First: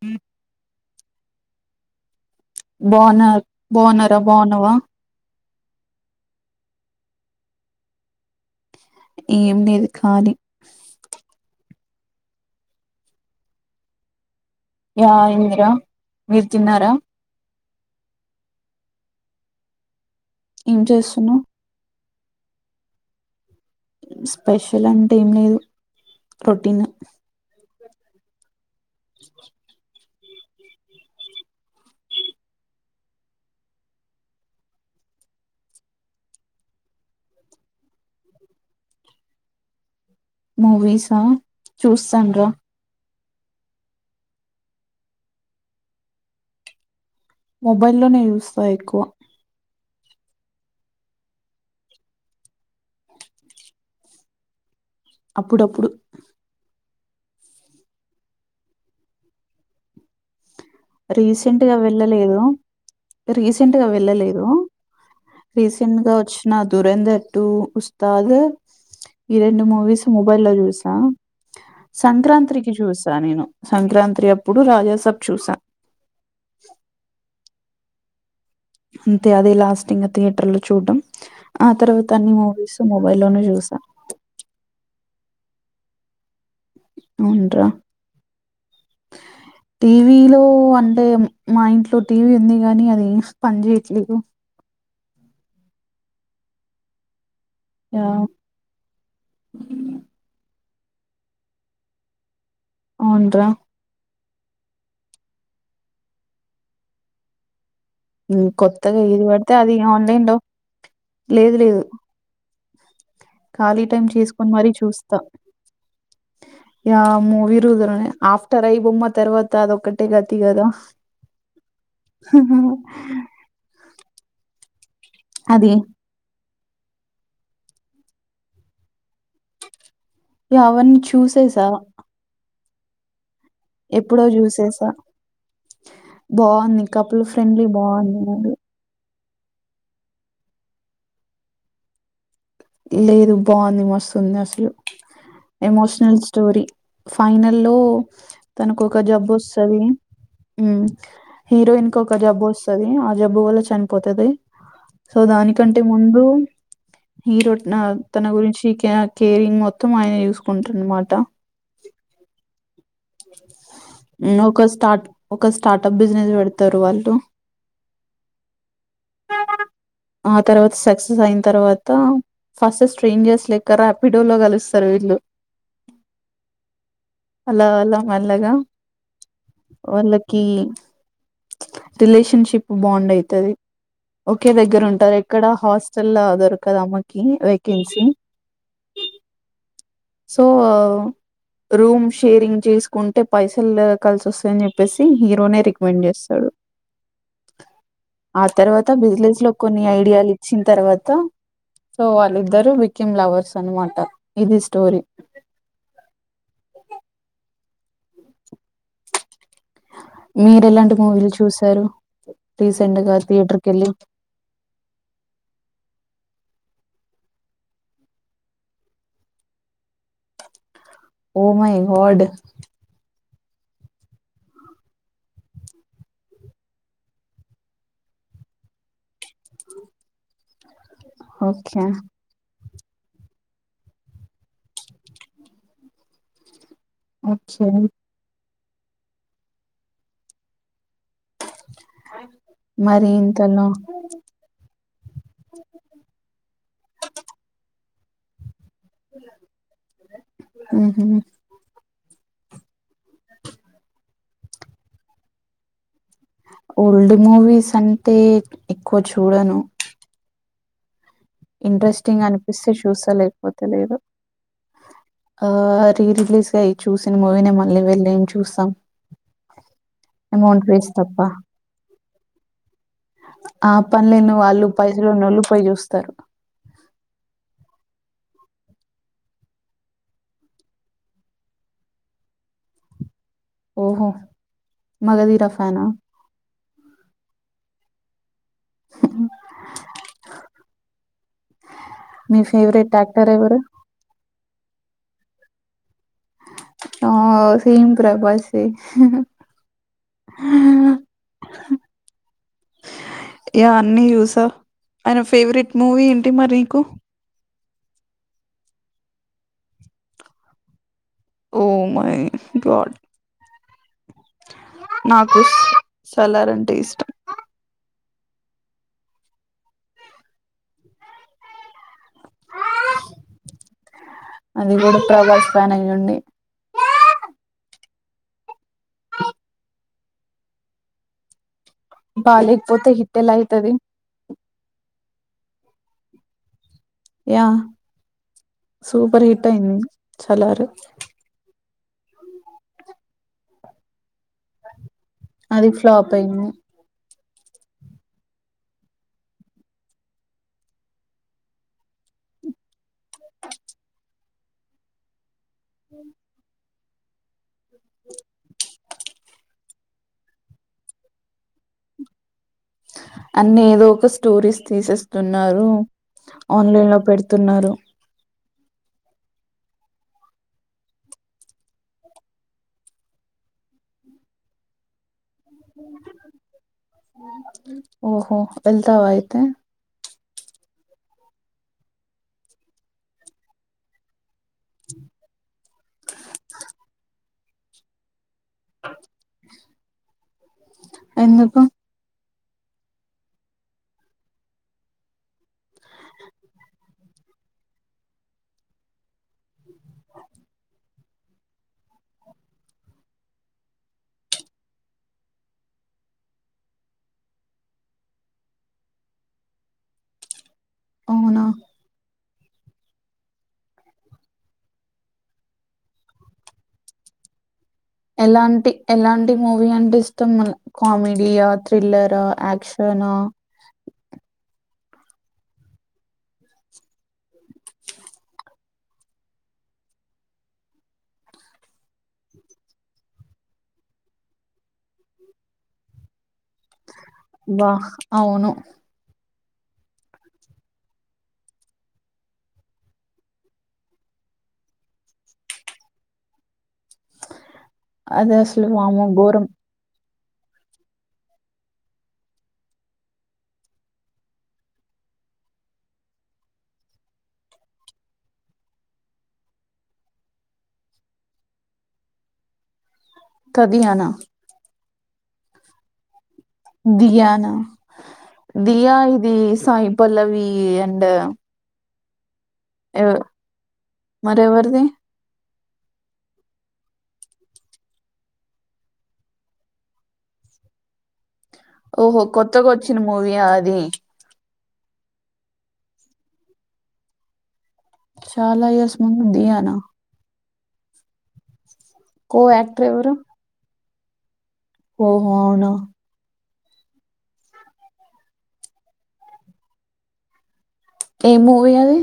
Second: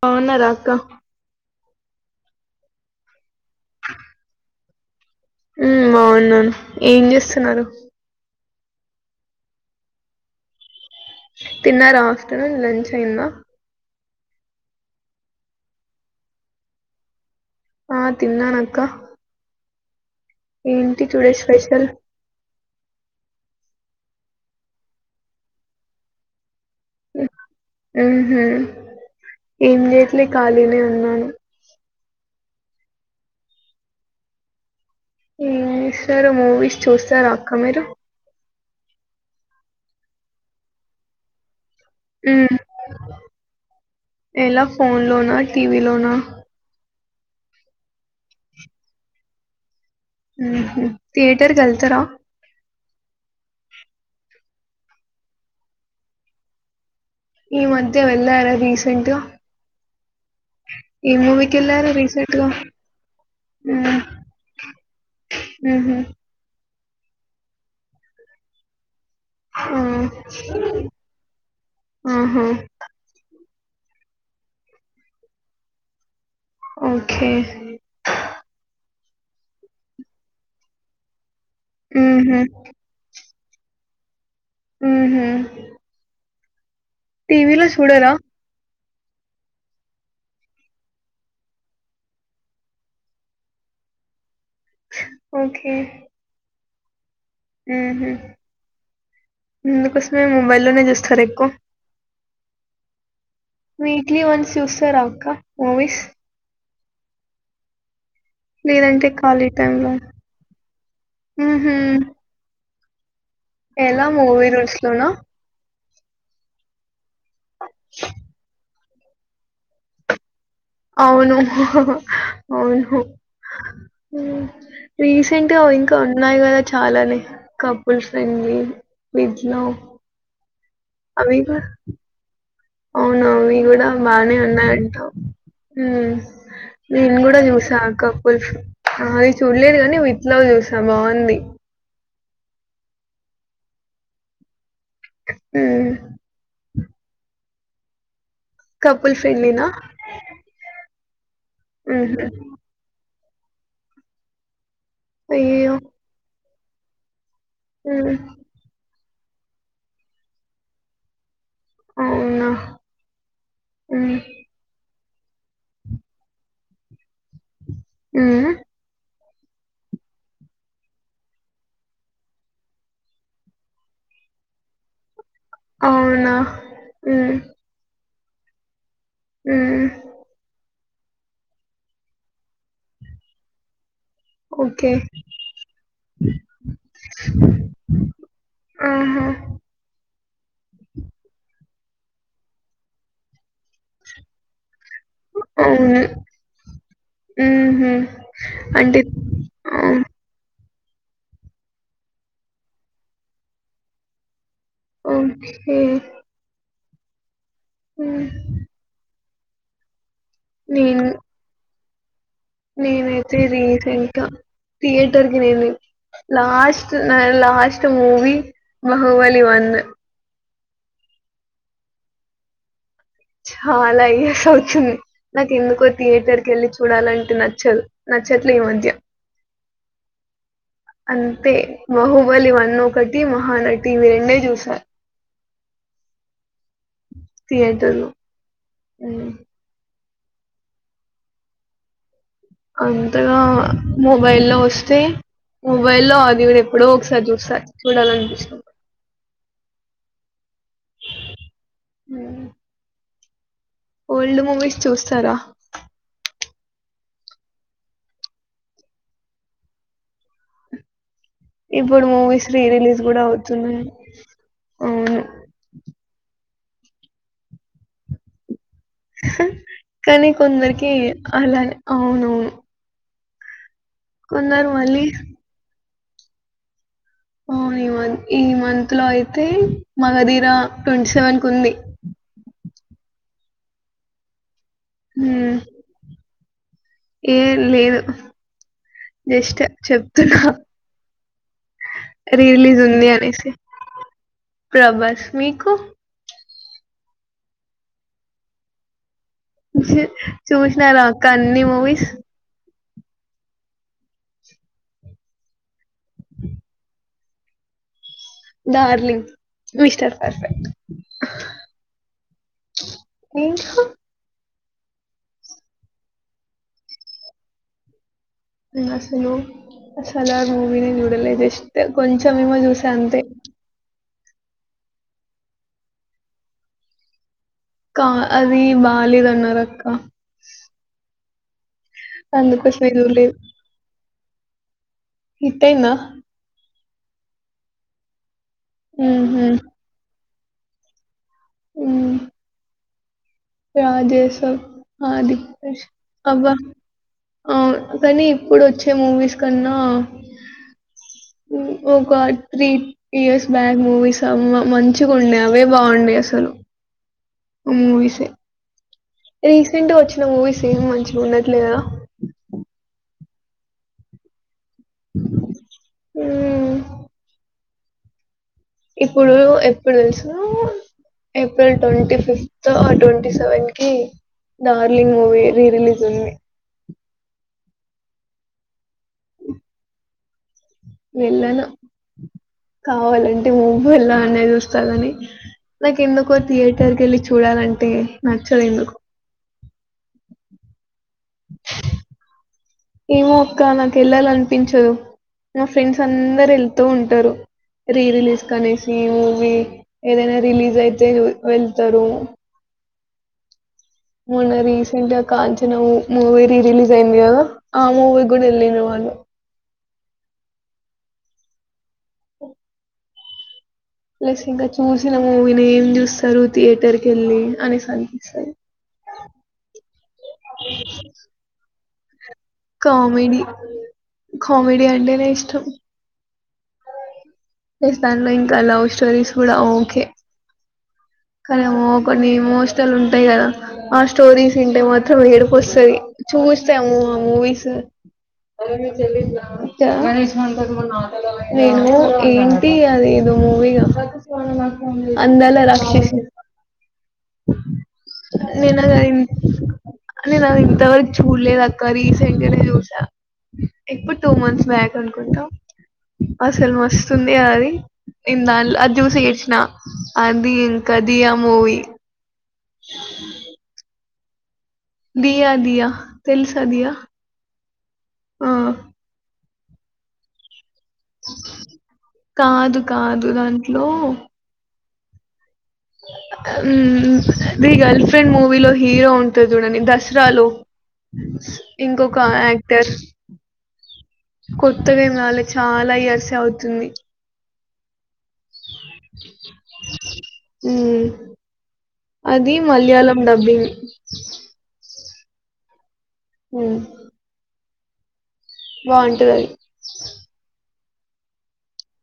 బావున్నరా అక్కా? బావున్నా బావున్నరా. బావున్నవా? హ్ బావున్నాను. ఏం చేస్తున్నరు? ఏం లేదు కాలీ. తిన్నరా ఆఫ్టర్నూన్ లంచ్ అయిందా. యా అయిందిరా. మీరు తిన్నారా? ఆ తిన్నాను అక్కా. ఏం ఏంటి టూడే చేస్తున్నావ్ స్పెషల్? స్పెషల్ అంటే ఏంలేదు. రొటీనే ఉహు ఏం చేయట్లేదు. ఖాళీనే ఉన్నాను. ఎంచేస్తరు? మూవీస్ చూస్తర అక్క మీరు? మూవీసా చూస్తను రా. ఉమ్ ఎలా ఫోన్ లోనా, టీవీ లోనా? మొబై లోనే యూస్తా ఎక్కువ ఉహు థియటర్ కి ఎల్తారా అప్పుడప్పుడు ఈ మధ్య వె ఎలార రీసెంట్ గా ఏ మూవీకి రీసెంట్గా వెళ్ళారు రీసెంట్ వెళ్ళలేదు గా రీసెంట్ గా ఉమ్ వెళ్ళలేదు ఉహు రీసెంట్ గా వచ్చిన దురందర్ టూ ఉస్తాద్ ఈ రెండు ఆ మూవీస్ మొబైల్ లో చూసా ఆహా సంక్రాంతికి చూసా నేను సంక్రాంతి అప్పుడు రాజాసబ్ చూశా ఓకే అంతే అదే లాస్ట్ ఇంగా థియేటర్ లో చూడ్డం. ఆ తర్వాత అన్ని ఉహు మూవీస్ మొబైల్ లోనే చూ స ఉహు అవున్రా టీవీలో చూడరా [inaudible] టీవీలో అంటే మా ఇంట్లో టీవీ ఉంది కానీ అది ఎశ్ పని చేయట్లేదు ఓకే ఆ ఉహు అందుకోసమే మోబైల్ లో నే చూస్తారా ఎక్కువ ఆవున్రా వీక్లీ వన్స్ చూస్త రా అక్క మూవీస్ కొత్తగా లేదంటే ఎది ఖాళీ పడితే అది టైమ్‌లో ఆన్లైన్ లో లేదు హుహు. లేదు ఖాళీ ఎలా టైమ్ మూవీ చెస్కొని మరీ రూల్స్‌లోనా? చూస్తా ఆ మూవిరుల్జ్లోనే ఆఫ్టర్ ఐ బొమ్మ తర్వాత అది ఒకటిగా అవును హ అవును రీసెంట్ గా అది ఇంకా ఉన్నాయి కదా చాలానే కపుల్ ఫ్రెండ్లీ మిడ్ లవ్ అవన్నీ చూసేసా అవున ఇవి కూడా ఎప్పుడో బానే ఉన్నాయి చూసేసా అంటా హు బాగుంది నీను కపుల్ కూడా ఫ్రెండ్లీ చూసా బాగుంది కాప్ మూవీ ఫే ఆ చూడలేదు కానీ విత్ లావ్ చూసా బాగుంది లేదు బాగుంది మస్తుంది అసలు ఉమ్. ఎమోషనల్ స్టోరీ ఫైనల్ లో తనకు ఒక కపుల్ జబ్బు ఫ్రెండ్లీనా వస్తుంది ఉ హీరోయిన్ కి ఒక ఉహు. జబ్బు వస్తది ఆ జబ్బు వల్ల చనిపోతది సో అయ్యో దానికంటే ముందు హీరో ఉమ్. తన గురించి కె కేరింగ్ మొత్తం ఆయన చూసుకుంటార అన్నమాట అవునా ఉమ్. ఒక స్టార్ట్ ఒక స్టార్టప్ బిజినెస్ పెడతారు వాళ్ళు ఉ ఆ తర్వాత సక్సెస్ అయిన తర్వాత ఫాస్ట్ చేయింజర్స్ లెక్క రాపిడోలో కలుస్తారు వీళ్ళు అవునా హు అలా అలా మెల్లగా వాళ్ళకి రిలేషన్ షిప్ బాండ్ అయితది ఒకే దగ్గర ఓకే ఉంటాది ఎక్కడ హాస్టల్ దొరకదు అమేకి వేకెన్సీ ఆహా సో రూమ్ షేరింగ్ చేసుకుంటే పైసలు కలిసి వస్తాయని చెప్ చెప్పేసి హీరోనే అవును రికమెండ్ చేస్తాడు ఉహు. ఆ తర్వాత అంటే బిజినెస్ లో ఆ, కొన్ని ఐడియాలు ఇచ్చి తర్వాత సో వాళ్ళ ఇద్దరు వికెమ్ లవర్స్ అన్న మాట ఇది ఇష్ట ఓ కే హు మీరు ఎలాంటి మూవీలు చూసారు రీసెంట్ నేన్ గా అయితే థియేటర్ కి వెళ్ళి రీసెంట్గా థియేటర్ కి వెళ్లి లాస్ట్ త్ [inaudible] last movie Baahubali one oh my god ఛాలా years అవుతుంది నాకు ఎందుకో థియేటర్ కి వెళ్ళి చూడాలంటే నచ్చదు నచ్చట్లే ఈ మజ్యా [unintelligible] అంతే ఓకే మహూబలి వన్ ఒకటి మహానటి ఇవి రెండే చూశా అఛ్చా అవ్ గదే అ [unintelligible] అంతగా మొబైల్ లో వస్తే మొబైల్లో అది ఇ [inaudible] ఎప్పుడో ఒకసారి చూస్తా చూడాల అనిపిస్తే ఊ హు హు [inaudible] ఓల్డ్ మూవీస్ చూస్తారా ఓల్డ్ మూవీస్ అంటే ఎక్ ఎక్కువ చూడను ఇప్పుడు ఇంట్రెస్టింగ్ మూవీస్ రీ అనిపిస్తే రిలీజ్ చూస్తా గూడా లేకపోతే అవుతున్నాయి. లేదు అవును. ఆ రీ రిలీజ్గా అయ్యే చూసిన మూవీ నే మళ్ళీ వెళ్ళేం చూస్తాం హ్ కానీ అమౌంట్ కొందరికి వేస్ట్ తప్ప. అలానే అవునూ ఆ పన్ లేనీ వాళ్ళు పైసల ఉన్నోఒళ్ళు పోయి చూస్తారు అవును ఇ మంత ఈ మంత్ లో అయితే మగధీర ట్వంటీ సెవెన్ కు ఉంది ఓహో మగథీర ఫ్యానా ఏం లేదు జస్ట్ చెప్తున్నా హ మీ రిలీజ్ ఫేవరెట్ ఉంది యాక్టర్ అనేసి ఎవరు? ప్రభాస్ మీకు ఆ సేమ్ ప్రభాయిసే [inaudible] [inaudible] చూషినార అక్క అన్ని మూవీస్ ఎ అన్నిీ చూసా ఆయన ఫేవరెట్ మూవీ ఏంటి మరి నీకు darling mister perfect oh my god మీకు? నాకు సలర్ అంటే ఇష్టం [inaudible] అసలు సలార్ మూవీని చూడలే జస్ట్ కొంచెంమ్ ఎమో చూసా అంతే అది కూడా ప్రభాస్ ఫ్యాన్ అయి ఉండి కా అది బాగాలేద అన్నారు అక్క బాలేక్ పోతే హిట్ ఎలా చూడలేదు. అయితది హిట్ట్ అయిందా యా సూపర్ హుహు. హిట్ అయింది ఛలారు మ్ రాదేశంమ్ ఆది అది ఫ్లాప్ అయింది అబ్బ్వ అవును కానీ ఇప్పుడు వచ్చే మూవీస్ కన్నా ఒక త్రీ ఇయర్స్ బ్యాక్ మూవీస్ మంచిగా ఉండ్నే అవే బావుండి అసలు ఉమ్ మూవీసే రీసెంట్ గా వచ్చిన మూవీస్ ఏమి మంచిగా ఉన్న ట్లేదా అన్ని ఏదో ఒక స్టోరీస్ చేసేస్తు ఉన్నారు హ్మ్. ఆన్లైన్ లో పెడుతున్నారు ఇప్పుడు ఎప్పుడో తెలుసా ఏప్రిల్ ట్వంటి ఫిఫ్త్ ఆ ట్యంటి సెవెన్ కి డార్లింగ్ మూవిీ రి రిలీస్ ఉంది ఓహో వెళ్తావ అయితే వెళ్ళను కావాలంటే నువ్వు వెళ్ళాలి. నే చూస్తా గాని నాకు ఎందుకో థియెటర్కి ఎళ్ళి. చూడాలంటే నచ్చలేదు. ఎందుకు ఏమో అక్క నాకు ఎళ్ళాలనిపించదు. నా ఫ్రెండ్స్ అందరు ఎళ్తూ ఉంటారు. రీ రిలీజ్ కనేసి మూవీ ఏదైనా రిలీజ్ అయితే వు వెళ్తారు. మొన్న రీసెంట్ గ కాంచన మూ మూవి రీ రిలీజ్ అయింది కదా ఆ మూవి గూడా ఎల్లేరు వాల్. అవునా ప్లస్ ఇంక చూసిన మూవీనే ఏం చూస్తారు థియేటర్ కి వెళ్ళి అని. ఎలాంటి ఎలాంటి మూవీ అంటే ఇష్టం మళ్ళ కామెడీయా త్రిల్లరా. కామెడి కామెడి అంటేనే ఇష్టం. ఎస్తాన్లో ఇంకా లవ్ స్టోరీస్ కూడా ఓకే కన్నేమో కొన్ని ఎమోషనల్ ఉంటాయ్ కదా ఆ స్టోరీస్ ఇంటే మాత్రం ఎడుపువస్తాది. చూసాము ఆ మూవీస్. వా అవును అచా నేను ఏంటి అది ఏదో మూవీగా. అందాల రాక్షసి అదే అసలు నేన వామ్మో అదిమ్ ఘోరం నేను అది ఇంతవరకు చూల్లేదక్క రీసెంట్ గానే చూసా. ఎప్పుడ్ టూ మంత్స్ బ్యాక్ అనుకుంట. అసలు మస్తుంది కద అది ఇనాళ్ళు అది జూసి ఏడ్చిన అదీ. కదీ ఆ మూవీ కదియన. దియా దియా తెలుసా దియా దియానా ఆ దియా ఇదిస్ సాయి పల్లవి అండ్ కాదు కాదు దాంట్లో మరెవరిది ఉమ్మ్ అది గర్ల్ ఫ్రెండ్ మూవీలో హీరో ఉంటడ్ చూడండి దస్రాలో. ఓహో కొత్తగా వచ్చిన మూవీయా అది. కొత్తగా ఏం రాలే చాలా ఇయర్సె అవుతుంది. చాలా ఇయర్స్ ముందు దియానా ఉమ్మ్ కో అది యాక్టర్ ఎవరు మలయాళం డబ్బింగ్ ఓహో అవునా హ్మ్మ్ బావుంటదది. ఏ మూవీ అది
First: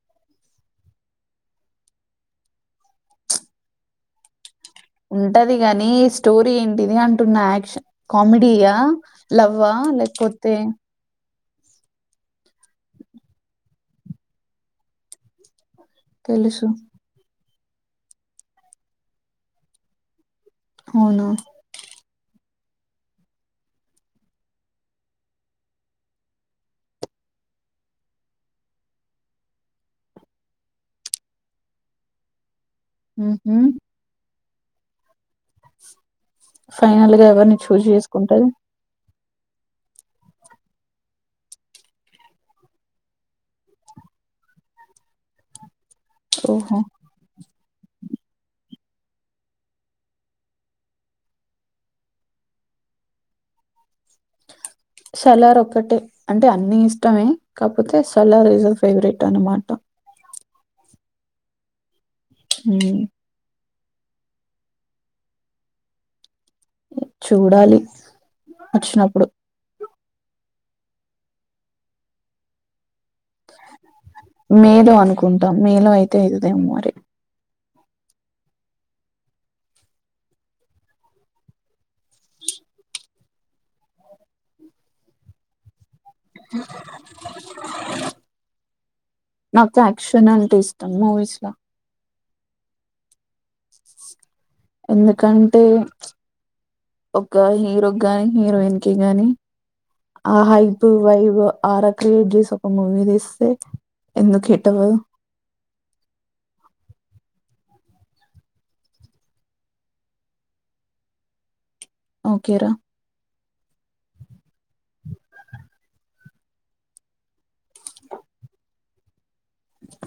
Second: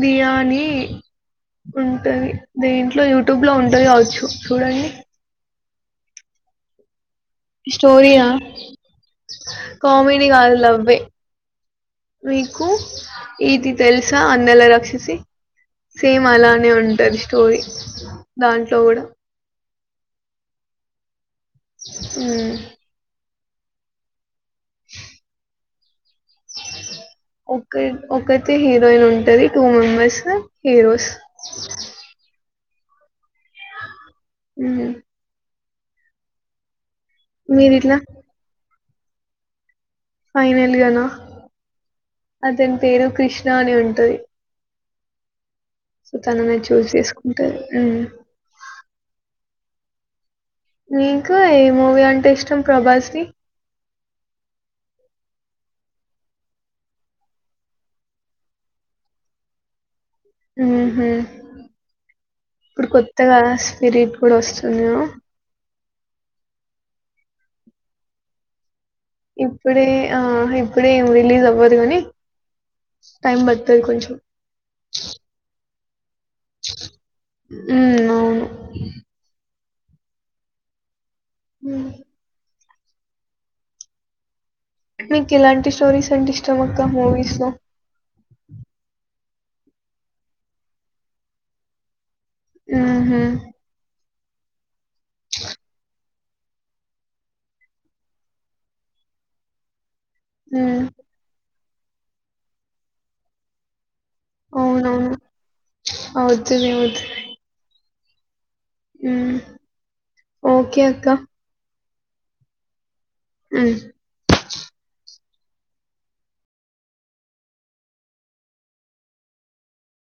బియానీ ఉంటంది దీట్లో యూట్యూబ్ లో ఉంటంది గావచ్చు చూడు అది ది గానీ స్టోరీ ఏంటిది అ ట్టునా యాక్షన్ స్టోరీయా కామెడియా లవ్వా కామెడీ లేపొతే కాదు లవ్వే మీకు ఇది తెలుస అందాల రాక్షసి సేమ్ తెలుసు అలానే ఉంటది స్టోరీ దాంట్లో గూడా అవునా హ్మ్మ్ ఒక్క ఒకటే హీరోయిన్ ఉంటది టూ మెంబర్స్ హీరోస్ ఉహుమ్ హ్మ్ ఫైనల్ గా ఎవరిని మీరు చూజ్ ఇట్లా చేసుకుంటది. ఫైనల్గానా అతని పేరు కృష్ణ అని ఉంటది. సో తననే ఓహో చూస్ చేసుకుంటది. నీకు ఏ మూవీ అంటే ఇష్టం ప్రభాస్ ది సలార్ ఒక్కటే అంటే అన్ని ఇష్టమే కాకపోతే సలార్ ఇజ్ ఫేవరెట్ అనమాట ఊహుం ఇప్పుడు మ్, కొత్తగా అస్ మిరిట్ కూడా వస్తున్నా చూడాలి. వచ్చినప్పుడు ఇప్పుడే ఆ ఇప్పుడే ఏం రీలీజ్ అవ్వదు. గానీ టైమ్ బడుతది కొంచెం తేజ్ దేమో మరి ఉమ్ అవును హ్మ్ మీకు ఇలాంటి స్టోరీస్ అంటే ఇష్టం అక్క మూవీస్ లో నాకు యాక్షన్ అంటే ఇష్టం మూవీస్ ల ఊహుం ఎందుకంటే చ్చ్ ఒక్క హీరోకి గానీ హీరోయిన్ కి గాని ఆహా ఉమ్ ఇప్ వైబ్ ఆర క్రియట్ చేసి ఒక మూవీ తీస్తే ఎందుకు హిట్ అవ్వదు అవునవును ఆ వచ్చిందివచ్చింది. ఉమ్ ఓకే అక్కా ఓకేరా మ్ ఆ